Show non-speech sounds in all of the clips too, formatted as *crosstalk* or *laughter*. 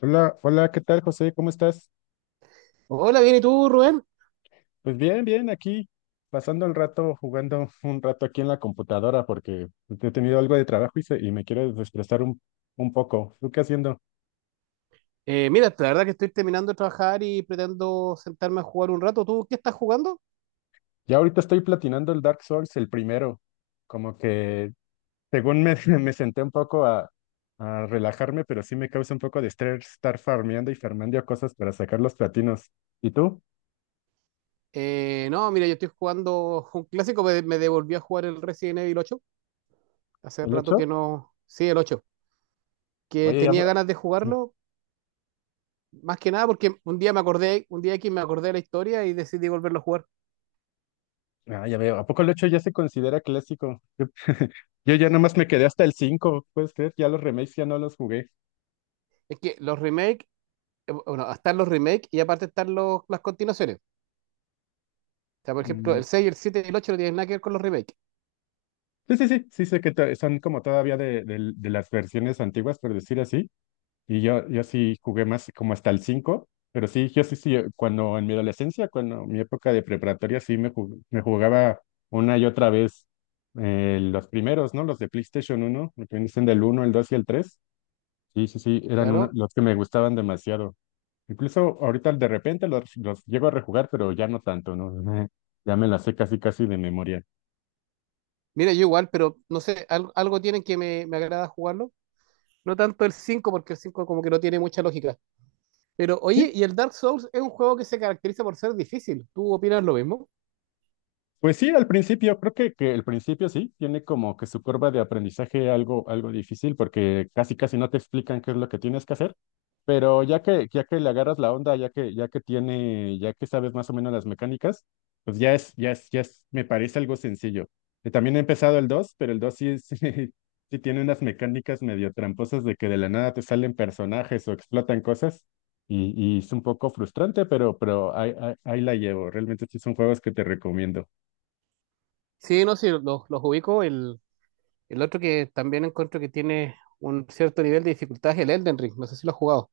Hola, hola, ¿qué tal, José? ¿Cómo estás? Hola, bien, ¿y tú, Rubén? Pues bien, bien, aquí pasando el rato, jugando un rato aquí en la computadora porque he tenido algo de trabajo y, y me quiero desestresar un poco. ¿Tú qué haciendo? Mira, la verdad que estoy terminando de trabajar y pretendo sentarme a jugar un rato. ¿Tú qué estás jugando? Ya ahorita estoy platinando el Dark Souls, el primero. Como que, *laughs* me senté un poco a relajarme, pero sí me causa un poco de estrés estar farmeando y farmeando cosas para sacar los platinos. ¿Y tú? No, mira, yo estoy jugando un clásico, me devolví a jugar el Resident Evil 8. Hace ¿El rato hecho? que no. Sí, el 8. Que Oye, ya, tenía ganas de sí. jugarlo, más que nada porque un día aquí me acordé de la historia y decidí volverlo a jugar. Ah, ya veo. ¿A poco el hecho ya se considera clásico? Yo ya nomás me quedé hasta el cinco, puedes creer, ya los remakes ya no los jugué. Es que los remakes, bueno, están los remakes y aparte están las continuaciones. O sea, por ejemplo, Mm, el 6, el 7 y el 8 no tienen nada que ver con los remakes. sí, sí, sí, sí son como todavía de las versiones antiguas, por decir así, y yo sí jugué más como hasta el cinco, pero sí, yo sí, sí, cuando en mi adolescencia, cuando en mi época de preparatoria, me jugaba una y otra vez los primeros, ¿no? Los de PlayStation uno, lo que dicen, del uno, el 2 y el tres, sí, sí, sí, Claro, los que me gustaban demasiado. Incluso ahorita de repente los llego a rejugar, pero ya no tanto, ¿no? *laughs* Ya me las sé casi casi de memoria. mira, yo igual, pero no sé, algo tienen que me agrada jugarlo. No tanto el 5 porque el 5 como que no tiene mucha lógica. Pero Sí, oye, y el Dark Souls es un juego que se caracteriza por ser difícil. ¿Tú opinas lo mismo? pues sí, al principio, creo que el principio sí, tiene como que su curva de aprendizaje algo difícil porque casi casi no te explican qué es lo que tienes que hacer, pero ya que le agarras la onda, ya que sabes más o menos las mecánicas, pues ya es, me parece algo sencillo. También he empezado el 2, pero el 2 sí, *laughs* sí tiene unas mecánicas medio tramposas de que de la nada te salen personajes o explotan cosas. Y es un poco frustrante, pero ahí la llevo. Realmente sí son juegos que te recomiendo. Sí, no, sí, los ubico. El otro que también encuentro que tiene un cierto nivel de dificultad es el Elden Ring. No sé si lo has jugado.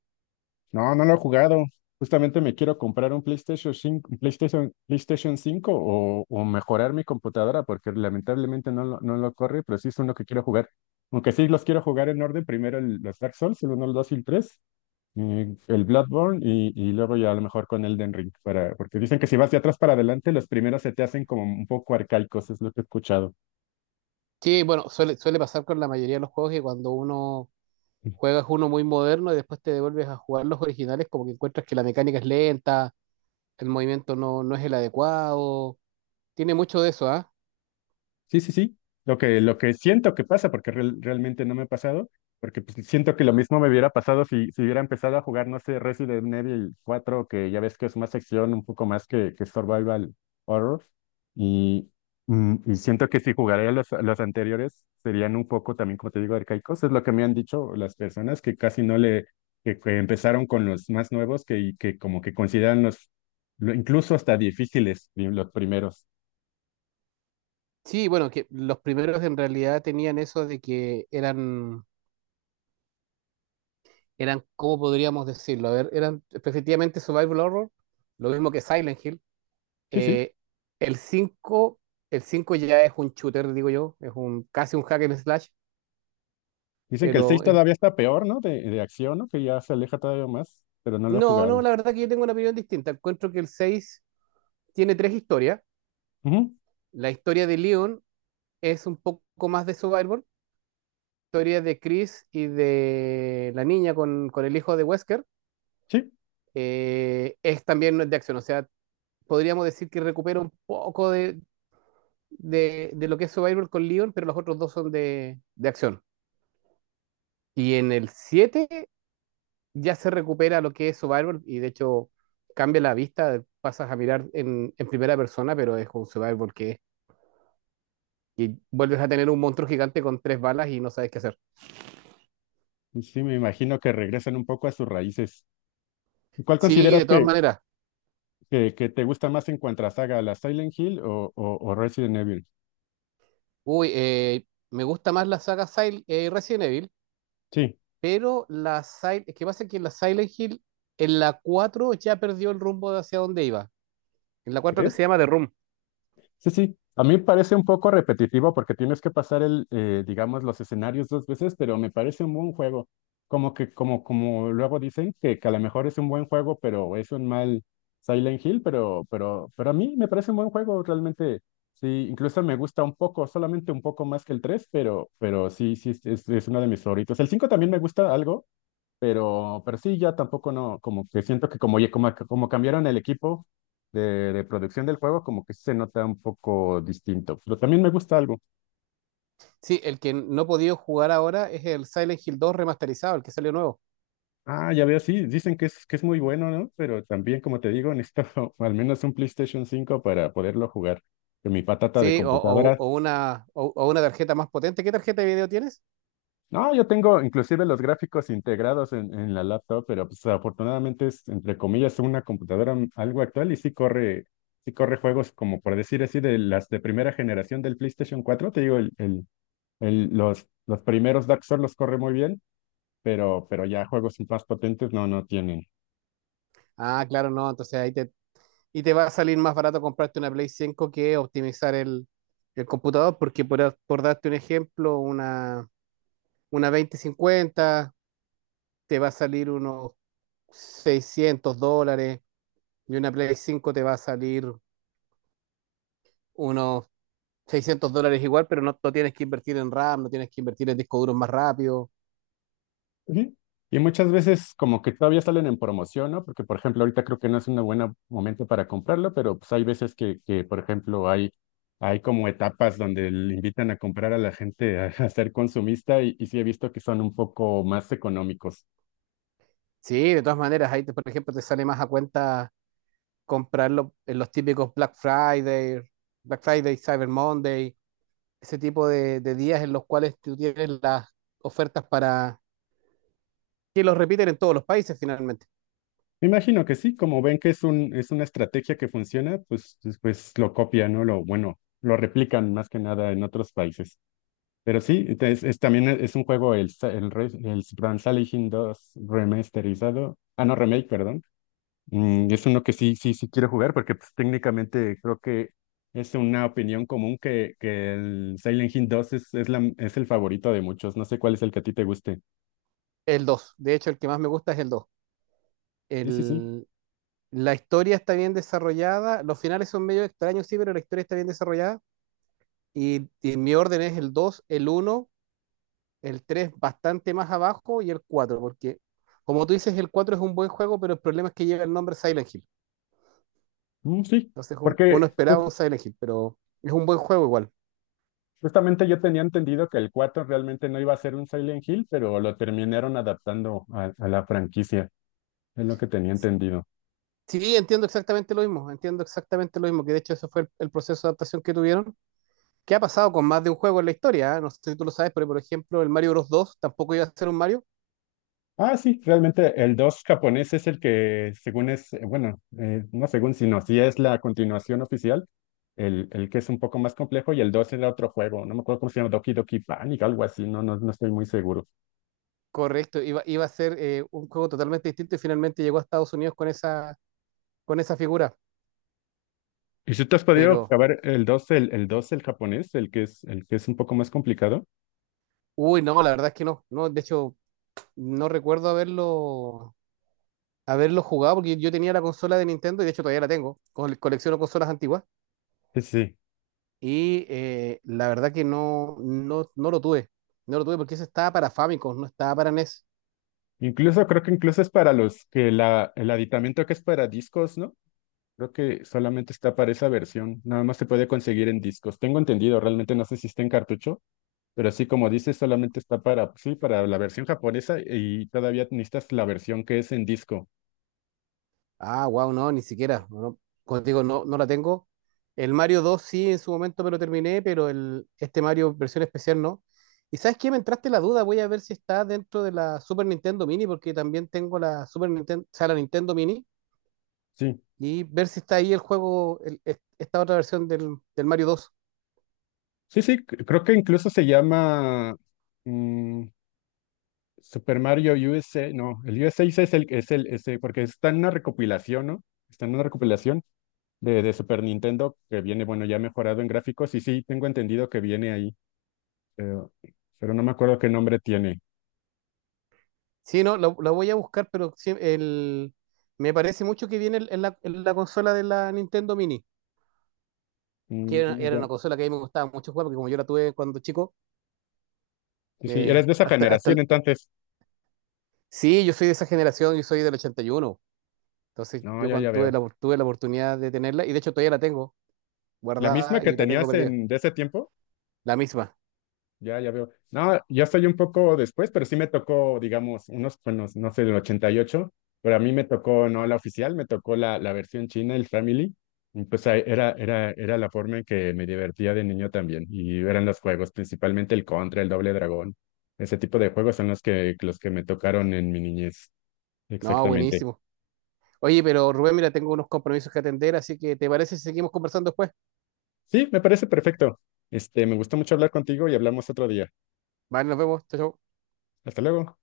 No, no lo he jugado. Justamente me quiero comprar un PlayStation 5, PlayStation 5 o mejorar mi computadora porque lamentablemente no lo corre, pero sí es uno que quiero jugar. Aunque sí los quiero jugar en orden, primero los Dark Souls, el uno, el 2 y el 3 y el Bloodborne y luego ya a lo mejor con Elden Ring, para, porque dicen que si vas de atrás para adelante, los primeros se te hacen como un poco arcaicos, es lo que he escuchado. Sí, bueno, suele pasar con la mayoría de los juegos que cuando uno juegas uno muy moderno y después te devuelves a jugar los originales, como que encuentras que la mecánica es lenta, el movimiento no, no es el adecuado. Tiene mucho de eso, ¿ah? Sí, sí, sí. Lo que siento que pasa, porque realmente no me ha pasado, porque pues, siento que lo mismo me hubiera pasado si hubiera empezado a jugar, no sé, Resident Evil cuatro, que ya ves que es más acción, un poco más que survival horror. Y, y siento que si jugaría los anteriores, serían un poco también, como te digo, arcaicos. Es lo que me han dicho las personas que casi no le, que empezaron con los más nuevos, que, y que como que consideran incluso hasta difíciles, los primeros. Sí, bueno, que los primeros en realidad tenían eso de que eran, ¿cómo podríamos decirlo? A ver, eran efectivamente Survival Horror, lo mismo que Silent Hill. Sí, sí. Eh, el 5 el 5 ya es un shooter, digo yo, es un casi un hack and slash, Dicen que el 6 pero es- todavía está peor, ¿no? De acción, ¿no? Que ya se aleja todavía más, pero no lo he no, jugado. no, la verdad que yo tengo una opinión distinta. Encuentro que el 6 tiene tres historias. Ujú, La historia de Leon es un poco más de Survival. Historia de Chris y de la niña con el hijo de Wesker sí, es también de acción. O sea, podríamos decir que recupera un poco de lo que es Survivor con Leon, pero los otros dos son de acción. Y en el 7 ya se recupera lo que es Survivor y de hecho cambia la vista, pasas a mirar en primera persona, pero es un Survivor que vuelves a tener un monstruo gigante con tres balas y no sabes qué hacer. sí, me imagino que regresan un poco a sus raíces. ¿Cuál Sí, consideras de todas maneras. Que te gusta más en cuanto a saga, la Silent Hill o o Resident Evil? Uy, me gusta más la saga Sil Resident Evil. Sí, Pero es que pasa que la Silent Hill en la 4 ya perdió el rumbo de hacia dónde iba. En la 4 que ¿crees? se llama The Room. Sí, sí. A mí me parece un poco repetitivo porque tienes que pasar digamos, los escenarios dos veces, pero me parece un buen juego. Como luego dicen que a lo mejor es un buen juego, pero es un mal Silent Hill, pero a mí me parece un buen juego, realmente. Sí, incluso me gusta un poco, solamente un poco más que el 3, pero sí, sí, es uno de mis favoritos. El 5 también me gusta algo, pero sí, ya tampoco no, como que siento que como cambiaron el equipo de, de producción del juego, como que se nota un poco distinto. Pero también me gusta algo. Sí, el que no he podido jugar ahora es el Silent Hill dos remasterizado, el que salió nuevo. Ah, ya veo, sí, dicen que es muy bueno, ¿no? Pero también, como te digo, necesito *laughs* al menos un PlayStation 5 para poderlo jugar. Que mi patata de Sí, o, o- computadora. o una, o, o una tarjeta más potente. ¿Qué tarjeta de video tienes? No, yo tengo inclusive los gráficos integrados en la laptop, pero pues afortunadamente es, entre comillas, una computadora algo actual y sí corre juegos, como por decir así, de las de primera generación del PlayStation cuatro, te digo, los primeros Dark Souls los corre muy bien, pero ya juegos más potentes no tienen. Ah, claro, no, entonces y te va a salir más barato comprarte una Play 5 que optimizar el computador, porque por darte un ejemplo, una 2050 te va a salir unos 600 dólares. Y una Play 5 te va a salir unos 600 dólares igual, pero no, no tienes que invertir en RAM, no tienes que invertir en discos duros más rápido. Ujú. Y muchas veces como que todavía salen en promoción, ¿no? Porque, por ejemplo, ahorita creo que no es un buen momento para comprarlo, pero pues hay veces que, por ejemplo, hay como etapas donde le invitan a comprar a la gente a ser consumista y sí he visto que son un poco más económicos. Sí, de todas maneras, ahí, por ejemplo, te sale más a cuenta comprarlo en los típicos Black Friday, Cyber Monday, ese tipo de días en los cuales tú tienes las ofertas para que los repiten en todos los países finalmente. Me imagino que sí, como ven que es es una estrategia que funciona, pues, pues lo copian, ¿no? Lo, bueno, lo replican más que nada en otros países. Pero sí, también es un juego, el, sa- el, re- el Brand Salvation 2 remasterizado, ah, no, remake, perdón. Mm, es uno que sí, sí, sí quiero jugar porque pues, técnicamente creo que es una opinión común que el Silent Hill 2 es el favorito de muchos. No sé cuál es el que a ti te guste. El dos de hecho, el que más me gusta es el dos. Sí, sí, sí. El, la historia está bien desarrollada, los finales son medio extraños, sí, pero la historia está bien desarrollada. Y mi orden es el dos, el uno, el 3 bastante más abajo y el 4 porque como tú dices, el 4 es un buen juego, pero el problema es que llega el nombre Silent Hill. Mm, sí, Entonces uno porque esperaba un Silent Hill, pero es un buen juego igual. justamente yo tenía entendido que el 4 realmente no iba a ser un Silent Hill, pero lo terminaron adaptando a la franquicia. Es lo que tenía entendido. Sí, entiendo exactamente lo mismo, entiendo exactamente lo mismo, que de hecho eso fue el proceso de adaptación que tuvieron. ¿Qué ha pasado con más de un juego en la historia? ¿Eh? No sé si tú lo sabes, pero por ejemplo, el Mario Bros. Dos tampoco iba a ser un Mario. Ah, sí, realmente el 2 japonés es el que, según es, bueno, no según, sino sí es la continuación oficial, el que es un poco más complejo, y el 2 era otro juego, no me acuerdo cómo se llama, Doki Doki Panic, algo así, no, no, no estoy muy seguro. Correcto, iba a ser un juego totalmente distinto y finalmente llegó a Estados Unidos con esa figura. ¿Y si te has podido Pero acabar el dos, el japonés, el que es un poco más complicado? Uy, no, la verdad es que no. No, de hecho, no recuerdo haberlo jugado porque yo tenía la consola de Nintendo y de hecho todavía la tengo. Colecciono consolas antiguas Sí, sí, sí. y la verdad que no, no, no lo tuve. No lo tuve porque eso estaba para Famicom, no estaba para NES. Incluso creo que incluso es para los que la, el aditamento que es para discos, ¿no? Creo que solamente está para esa versión, nada más se puede conseguir en discos. Tengo entendido, realmente no sé si está en cartucho. Pero sí, como dices, solamente está para, sí, para la versión japonesa y todavía necesitas la versión que es en disco. Ah, wow, no, ni siquiera. No, contigo no, no la tengo. El Mario dos sí, en su momento me lo terminé, pero este Mario versión especial no. ¿Y sabes qué? Me entraste la duda, voy a ver si está dentro de la Super Nintendo Mini porque también tengo la Super Nintendo, o sea, la Nintendo Mini Sí, y ver si está ahí el juego, esta otra versión del Mario dos. sí, sí, creo que incluso se llama, mm, Super Mario U USA. No, el U S USA es es el, ese, porque está en una recopilación, ¿no? Está en una recopilación de Super Nintendo, que viene, bueno, ya mejorado en gráficos y sí, tengo entendido que viene ahí, pero, pero no me acuerdo qué nombre tiene. Sí, no, la voy a buscar, pero sí, me parece mucho que viene en la consola de la Nintendo Mini, que Mm, era ya. una consola que a mí me gustaba mucho jugar, porque como yo la tuve cuando chico, Sí, sí, eres me, de esa hasta, hasta generación el- entonces. sí, yo soy de esa generación, yo soy del 81, entonces No, yo ya, cuando ya tuve veo. la, tuve la oportunidad de tenerla, y de hecho todavía la tengo La misma guardada que y la tengo tenías perdida, en, de ese tiempo, la misma. ya, ya veo. No, yo soy un poco después, pero sí me tocó, digamos, unos, bueno, no sé, del 88, pero a mí me tocó no la oficial, me tocó la versión china, el Family. Y pues ahí era, era la forma en que me divertía de niño también. Y eran los juegos, principalmente el Contra, el Doble Dragón. Ese tipo de juegos son los que me tocaron en mi niñez. No, Exactamente. buenísimo. Oye, pero Rubén, mira, tengo unos compromisos que atender, así que ¿te parece si seguimos conversando después? Sí, me parece perfecto. Este, me gustó mucho hablar contigo y hablamos otro día. Vale, nos vemos. Chao, chao. Hasta luego.